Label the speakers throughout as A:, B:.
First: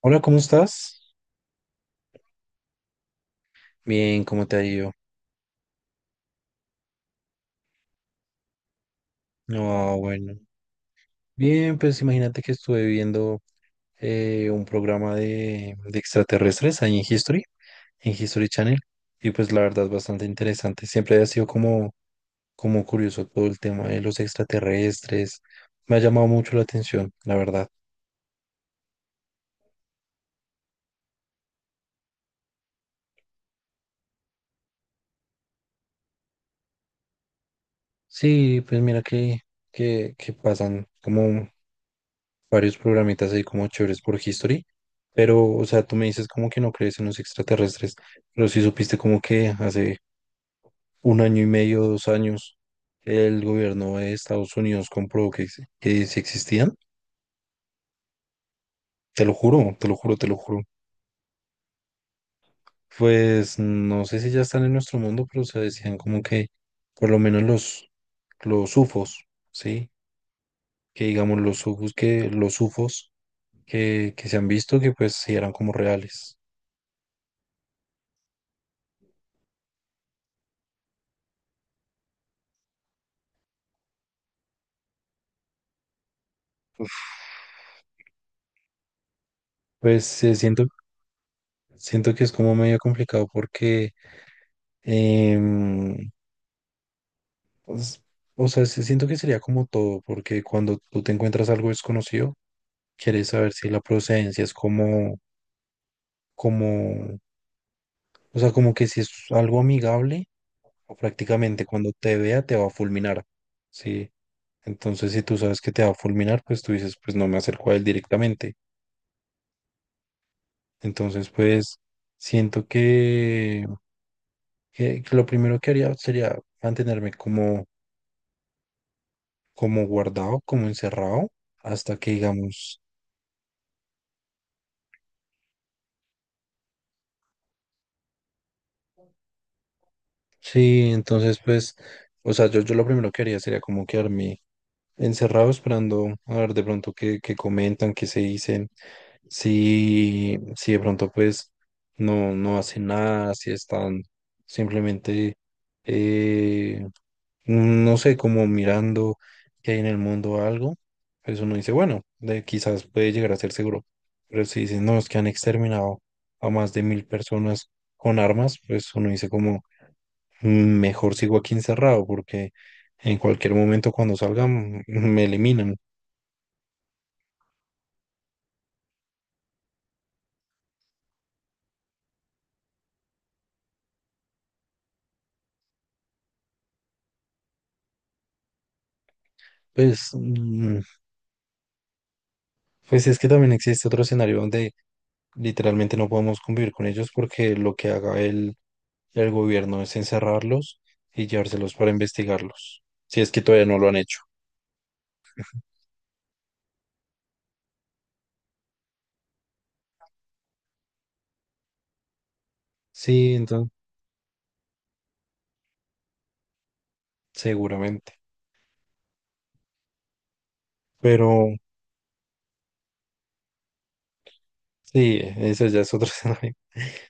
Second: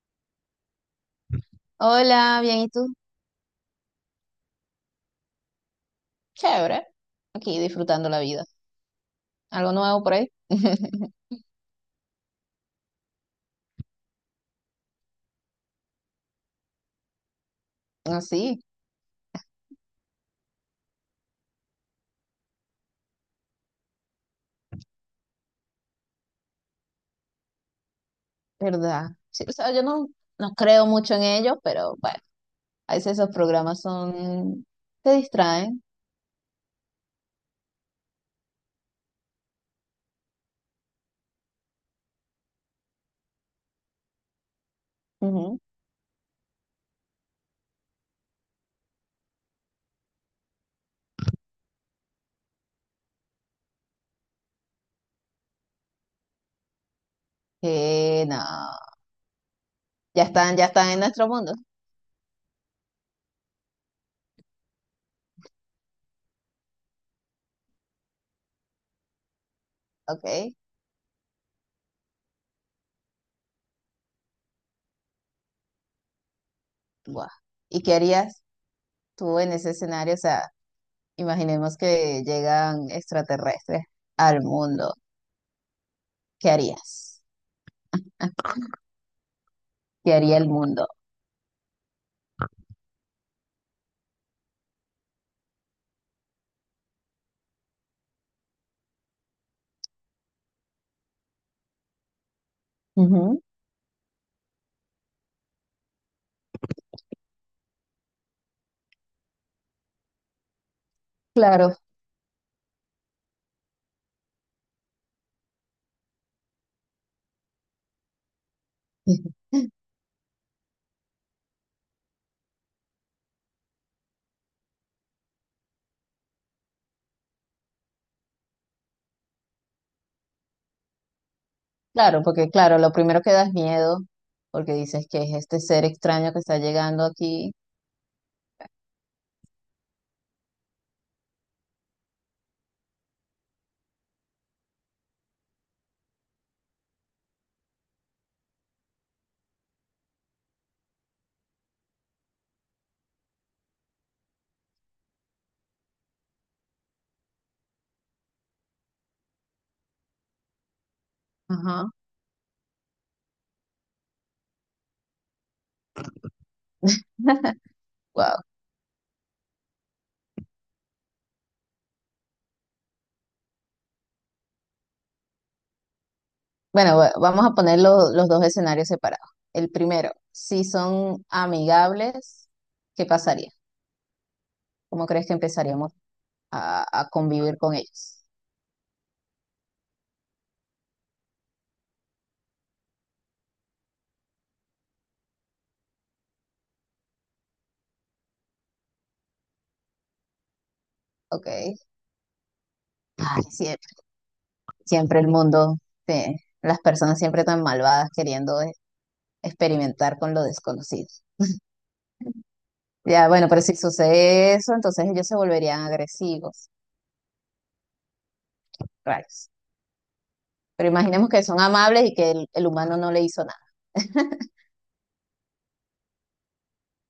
A: Hola, ¿cómo estás?
B: Hola, bien, ¿y tú?
A: Bien, ¿cómo te ha ido?
B: Chévere. Aquí disfrutando la vida. ¿Algo
A: No,
B: nuevo por ahí?
A: bueno. Bien, pues imagínate que estuve viendo un programa de extraterrestres ahí en History
B: Así,
A: Channel, y pues la verdad es bastante interesante. Siempre ha sido como, como curioso todo el tema de los extraterrestres. Me ha llamado mucho la atención, la verdad.
B: ¿verdad? Sí, o sea, yo no creo mucho en ellos, pero bueno, a veces esos programas son te distraen.
A: Sí, pues mira que pasan como varios programitas ahí como chéveres por History, pero,
B: Ujú.
A: o sea, tú me dices como que no crees en los extraterrestres, pero sí supiste como que hace un año y medio, dos años, el gobierno de Estados Unidos comprobó que, que sí existían,
B: Que no,
A: te lo juro, te lo juro,
B: ya
A: te lo
B: están,
A: juro.
B: ya están en nuestro mundo.
A: Pues no sé si ya están en nuestro mundo, pero se decían como que por lo menos los UFOs, ¿sí?
B: Ok,
A: Que digamos los UFOs los UFOs que se han visto que pues sí eran como reales.
B: guau. ¿Y qué harías tú en ese escenario? O sea, imaginemos que llegan extraterrestres al mundo. ¿Qué harías? ¿Qué
A: Pues eh,
B: haría el
A: siento
B: mundo?
A: Siento Que es como medio complicado porque, em, pues, o sea, sí siento que sería como todo, porque cuando tú te encuentras algo desconocido, quieres
B: Ujú.
A: saber si la procedencia es como, como, o sea, como que si es algo amigable o prácticamente
B: Claro.
A: cuando te vea te va a fulminar, ¿sí? Entonces, si tú sabes que te va a fulminar, pues tú dices, pues no me acerco a él directamente. Entonces, pues, siento que lo primero que haría sería mantenerme como como guardado, como encerrado, hasta que
B: Claro, porque claro,
A: digamos,
B: lo primero que da es miedo, porque dices que es este ser extraño que está llegando aquí.
A: sí, entonces pues, o sea, yo lo primero que haría sería como quedarme encerrado esperando a ver de pronto qué, qué comentan, qué se dicen. Si, si de pronto pues no, no hacen nada, si están simplemente, eh, no sé, como mirando que hay en el mundo o algo, pues uno dice,
B: Ajá.
A: bueno, de, quizás puede llegar a ser seguro. Pero si dicen, no, es que han exterminado a más de mil personas con
B: Wow.
A: armas, pues uno dice como, "Mm, mejor sigo aquí encerrado porque en cualquier momento cuando salgan me eliminan".
B: Bueno, vamos a poner los dos escenarios separados. El primero, si son amigables, ¿qué pasaría? ¿Cómo crees que empezaríamos a convivir con ellos?
A: Pues, pues es que también existe otro escenario donde literalmente no podemos convivir con ellos porque lo que haga el gobierno es encerrarlos y
B: Ok.
A: llevárselos
B: Ay,
A: para investigarlos, si es que todavía no
B: siempre,
A: lo han hecho.
B: siempre el mundo, sí, las personas siempre tan malvadas queriendo experimentar con lo desconocido. Ya,
A: Sí,
B: bueno, pero
A: entonces,
B: si sucede eso, entonces ellos se volverían agresivos,
A: seguramente.
B: raros. Pero imaginemos que
A: Pero
B: son amables y que el humano no le hizo nada,
A: sí, eso ya es otro escenario.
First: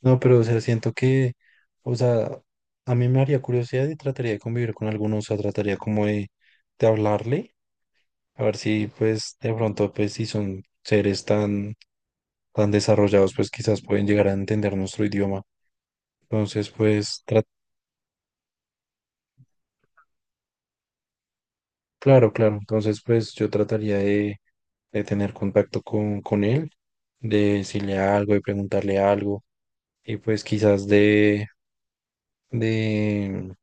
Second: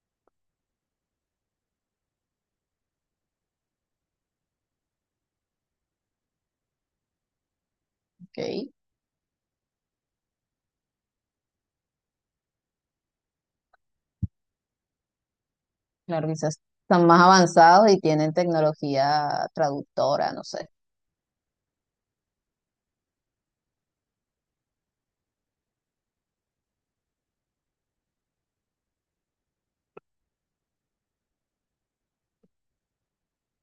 A: No, pero o sea, siento que, o sea, a mí me haría curiosidad y trataría de convivir con algunos, o sea, trataría como de hablarle, a ver
B: ¿ok?
A: si pues de pronto, pues si son seres tan, tan desarrollados, pues quizás pueden llegar a entender nuestro idioma.
B: Claro, quizás
A: Entonces,
B: están más
A: pues
B: avanzados y tienen tecnología traductora, no sé.
A: claro, claro. Entonces, pues yo trataría de tener contacto con él, de decirle algo, de preguntarle algo, y pues quizás de,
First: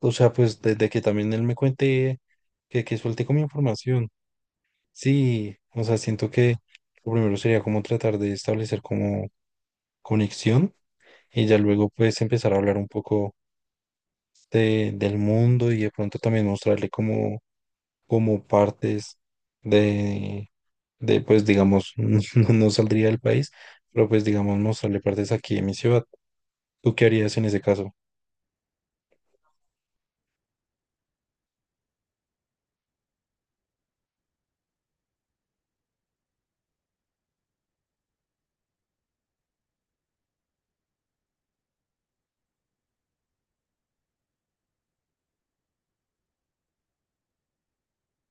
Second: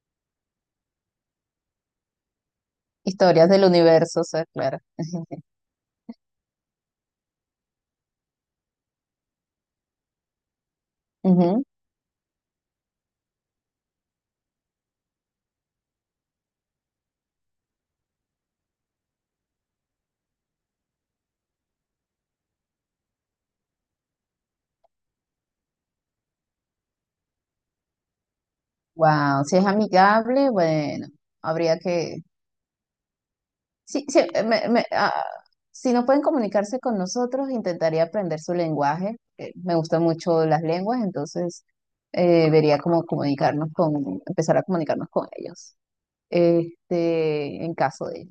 A: o sea, pues desde que también él me cuente, que suelte como
B: Historias del
A: información.
B: universo, o sea, claro.
A: Sí, o sea, siento que lo primero sería como tratar de establecer como conexión y ya
B: Ujú.
A: luego pues empezar a hablar un poco del mundo y de pronto también mostrarle como como partes de, de pues digamos, no, no saldría del país, pero pues digamos mostrarle partes aquí de mi ciudad. ¿Tú qué harías en ese caso?
B: Wow, si es amigable, bueno, habría que Sí, sí, me- me- ah, si no pueden comunicarse con nosotros, intentaría aprender su lenguaje. Me gustan mucho las lenguas, entonces vería cómo comunicarnos con, empezar a comunicarnos con ellos, este, en caso de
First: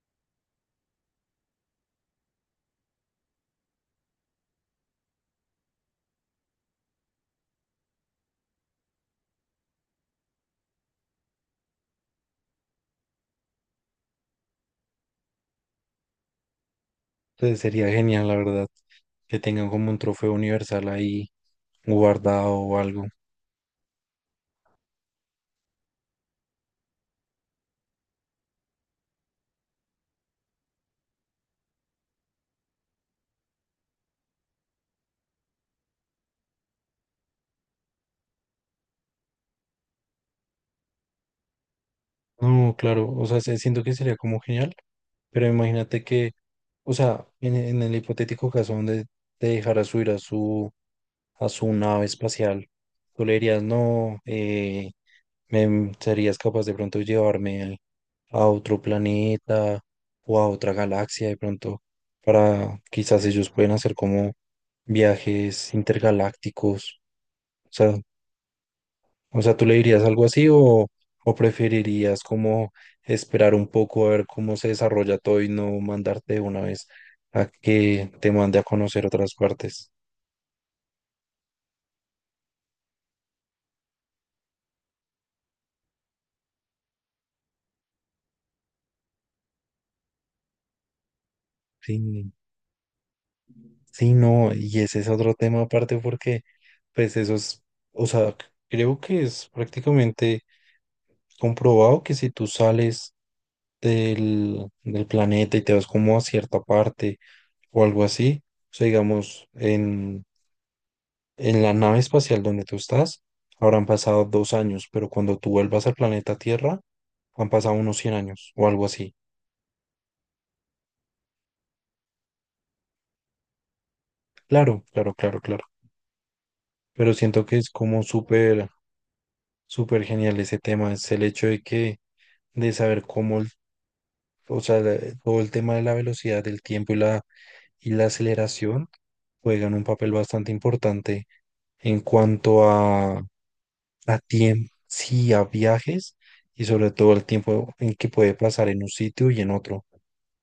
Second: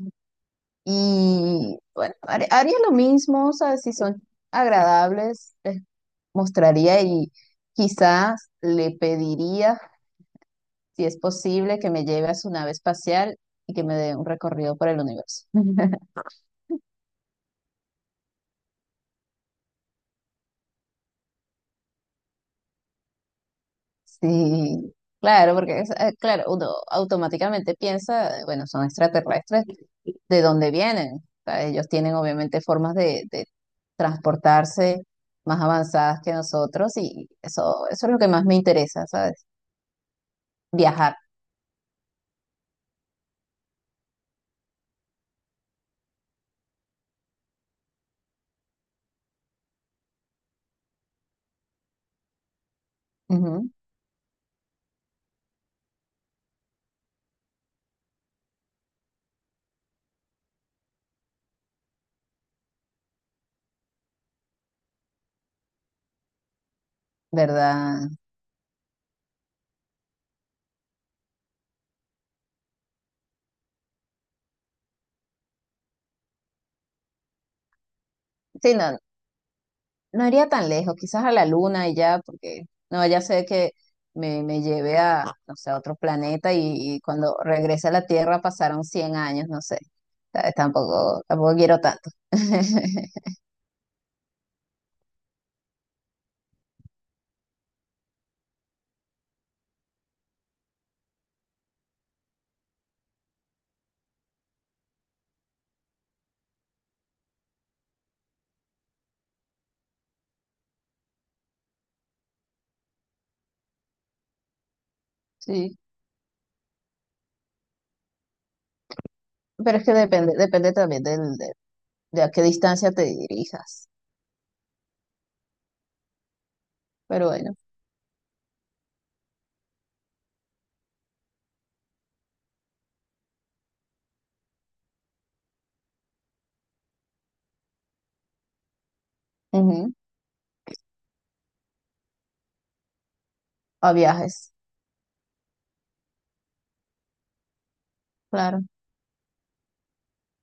B: Y bueno, haría lo mismo, o sea, si son agradables, les mostraría y quizás le pediría, si es posible, que me lleve a su nave espacial y que me dé un recorrido por el universo.
A: Entonces sería genial, la verdad, que tengan como un trofeo universal ahí guardado o algo.
B: Sí, claro, porque claro, uno automáticamente piensa, bueno, son extraterrestres, ¿de dónde vienen? O sea, ellos tienen obviamente formas de transportarse más avanzadas que nosotros y eso es lo que más me interesa, ¿sabes? Viajar,
A: No, claro, o sea, siento que sería como genial, pero imagínate que, o sea, en el hipotético caso donde te dejara subir a a su nave espacial, tú le dirías,
B: ujú,
A: no, ¿serías capaz de pronto llevarme a otro planeta o a otra galaxia de pronto para quizás ellos pueden hacer como viajes intergalácticos? O sea,
B: ¿verdad?
A: o sea, ¿tú le dirías algo así o preferirías como esperar un poco a ver cómo se desarrolla todo y no mandarte de una vez a que te mande a
B: Sí, no,
A: conocer otras partes?
B: no iría tan lejos, quizás a la luna y ya, porque no, ya sé que me lleve a, no sé, a otro planeta y cuando regrese a la Tierra pasaron 100 años, no sé. ¿Sabes? Tampoco, tampoco quiero tanto.
A: Sí. Sí, no, y ese es otro tema aparte porque, pues eso es, o sea, creo que es prácticamente comprobado que si tú sales del planeta y te vas como a cierta parte o algo así, o sea, digamos, en la nave espacial donde tú estás, habrán pasado dos años, pero cuando tú
B: Sí,
A: vuelvas al planeta Tierra, han pasado unos 100 años o algo así.
B: pero es que depende, depende también de a qué distancia te dirijas.
A: Claro, claro, claro, claro. Pero
B: Pero
A: siento
B: bueno,
A: que es como súper, súper genial ese tema, es el hecho de que de saber cómo, o sea, todo el tema de la velocidad, del tiempo y la aceleración juegan un
B: ujú,
A: papel bastante importante en cuanto
B: a
A: a
B: viajes,
A: tiempo, sí, a viajes y sobre todo el tiempo en que puede
B: claro.
A: pasar en un sitio y en otro.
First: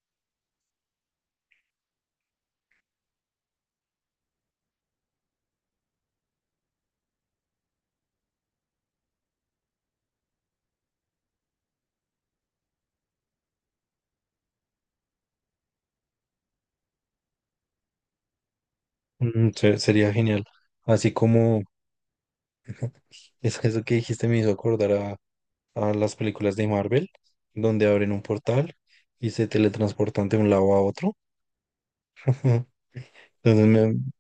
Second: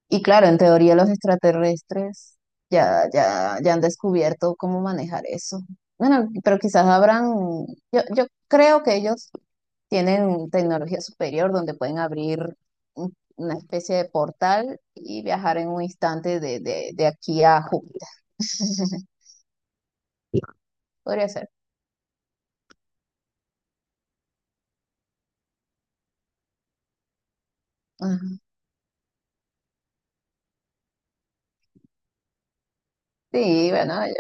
B: Y claro, en teoría los extraterrestres ya han descubierto cómo manejar eso. Bueno, pero quizás habrán, yo creo que ellos tienen tecnología superior donde pueden abrir una especie de portal y viajar en un instante de aquí a Júpiter.
A: Mm, sería genial. Así
B: Podría ser.
A: como es que eso que dijiste me hizo acordar a las películas de Marvel, donde abren un
B: Ajá.
A: portal y se teletransportan de un lado a otro. Entonces,
B: Sí,
A: me-
B: bueno,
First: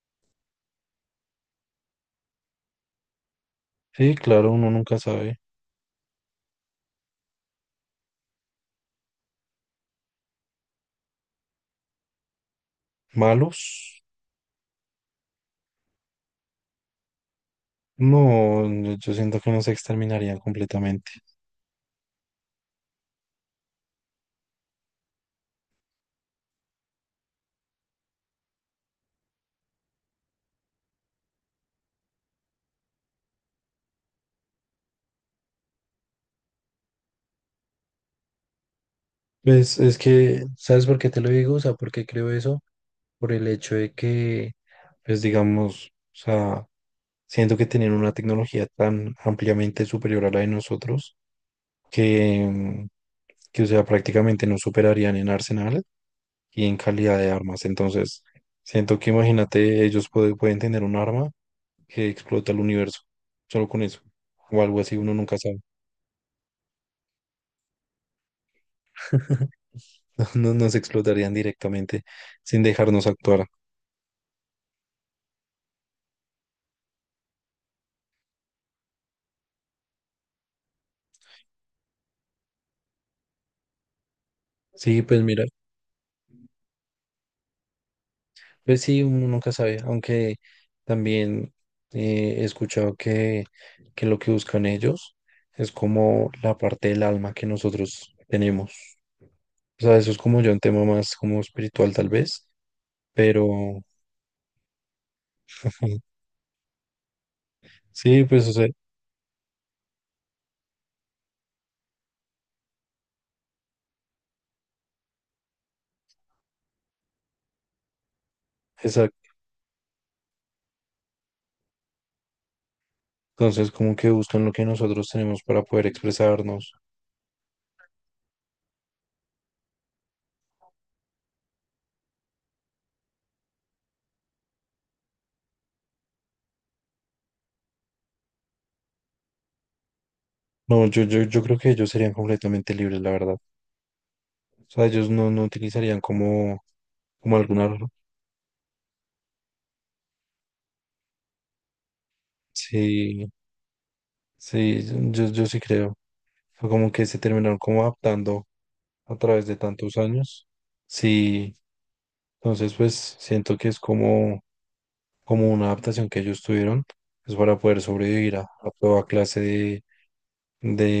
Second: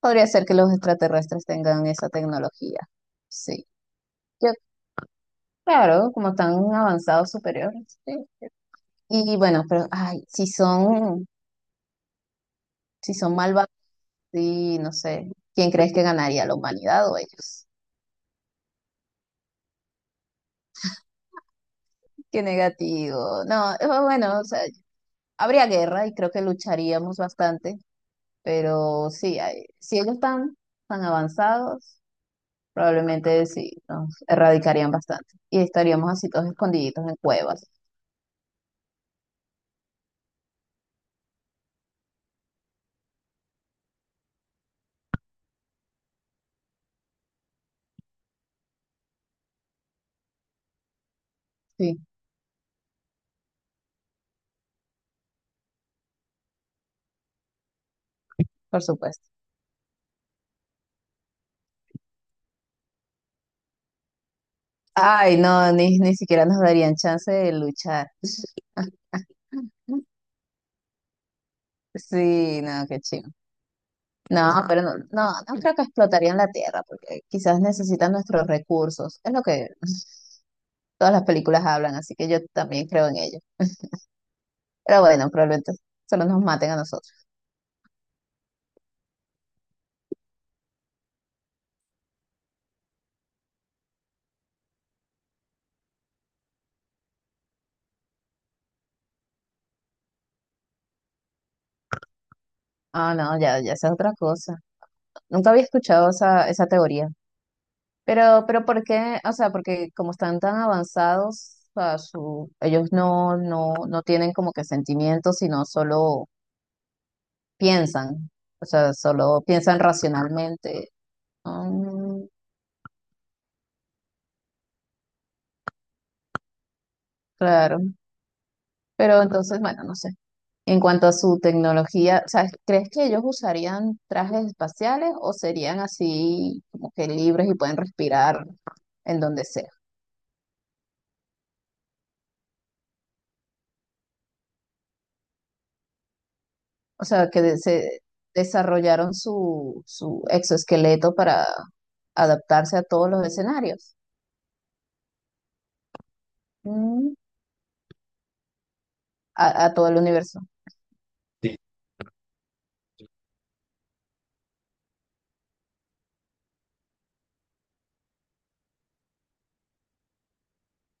B: podría ser que los extraterrestres tengan esa tecnología. Sí.
A: sí,
B: Yo,
A: claro, uno nunca sabe.
B: claro, como están avanzados superiores. Sí. Y bueno, pero ay, si son, si son
A: ¿Malos?
B: malvados, sí, no sé, ¿quién crees que ganaría, la humanidad o ellos?
A: No, no, yo siento que no se exterminarían completamente.
B: Qué negativo. No, bueno, o sea, habría guerra y creo que lucharíamos bastante, pero sí, si ellos están tan avanzados, probablemente sí, nos erradicarían bastante y estaríamos así todos escondiditos en cuevas.
A: Pues es que, ¿sabes por qué te lo digo? O sea, ¿por qué creo eso? Por el hecho de que, pues digamos, o sea, siento que tienen una tecnología tan ampliamente superior a la de nosotros
B: Sí,
A: que, o sea, prácticamente nos superarían en arsenal y en calidad de armas. Entonces,
B: por
A: siento que
B: supuesto.
A: imagínate, ellos pueden tener un arma que explota el universo, solo con eso, o algo así, uno nunca
B: Ay,
A: sabe.
B: no, ni siquiera nos darían chance de luchar.
A: Nos explotarían directamente
B: Sí,
A: sin
B: no, qué
A: dejarnos
B: chido.
A: actuar.
B: No, pero no, no, no creo que explotarían la Tierra, porque quizás necesitan nuestros recursos. Es lo que todas las películas hablan, así que yo también creo en ello. Pero
A: Sí, pues
B: bueno,
A: mira,
B: probablemente solo nos maten a nosotros.
A: pues sí, uno nunca sabe, aunque también he escuchado que lo que buscan ellos es como la parte del alma que nosotros tenemos. O sea, eso es como ya un tema más como espiritual tal vez,
B: Ah, no,
A: pero
B: ya, ya esa es otra cosa. Nunca había escuchado esa, esa teoría.
A: sí, pues o
B: Pero
A: sea,
B: ¿por qué? O sea, porque como están tan avanzados, o sea, su, ellos no tienen como que sentimientos, sino solo piensan, o sea,
A: exacto.
B: solo piensan racionalmente. Mm,
A: Entonces como que buscan lo que nosotros tenemos para poder expresarnos.
B: claro, pero entonces, bueno, no sé. En cuanto a su tecnología, o sea, ¿crees que ellos usarían trajes espaciales o serían así como que libres y pueden respirar en donde sea?
A: No, yo creo que ellos serían completamente libres, la verdad. O sea, ellos no, no utilizarían como
B: O sea,
A: como
B: que se desarrollaron su, su exoesqueleto para adaptarse a todos
A: sí,
B: los escenarios,
A: sí, yo sí creo. Fue como que
B: mm,
A: se terminaron como adaptando a través de
B: a todo el
A: tantos
B: universo.
A: años. Sí,
B: Sí.
A: entonces pues siento que es como, como una adaptación que ellos tuvieron, pues para poder sobrevivir a toda clase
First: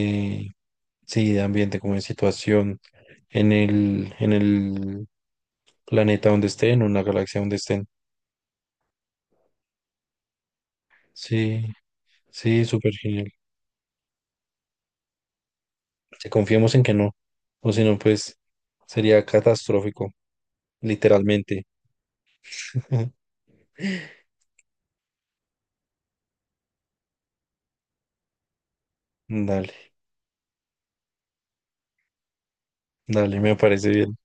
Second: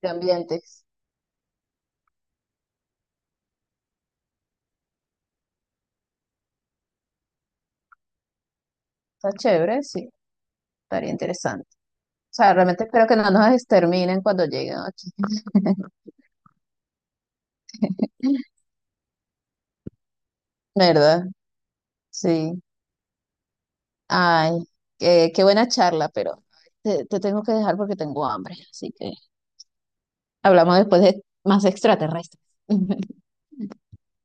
B: De ambientes.
A: sí, de ambiente, como de situación en el planeta donde estén, en una galaxia donde estén.
B: Está chévere, sí, estaría
A: Sí,
B: interesante. O sea,
A: sí,
B: realmente
A: súper
B: espero que no
A: genial.
B: nos exterminen cuando lleguen aquí,
A: Si confiemos en que no, o si no, pues sería catastrófico.
B: ¿verdad?
A: Literalmente.
B: Sí. Ay, qué, qué buena charla, pero te tengo que dejar porque tengo hambre. Así que
A: Dale,
B: hablamos después de más extraterrestres.
A: dale, me parece bien.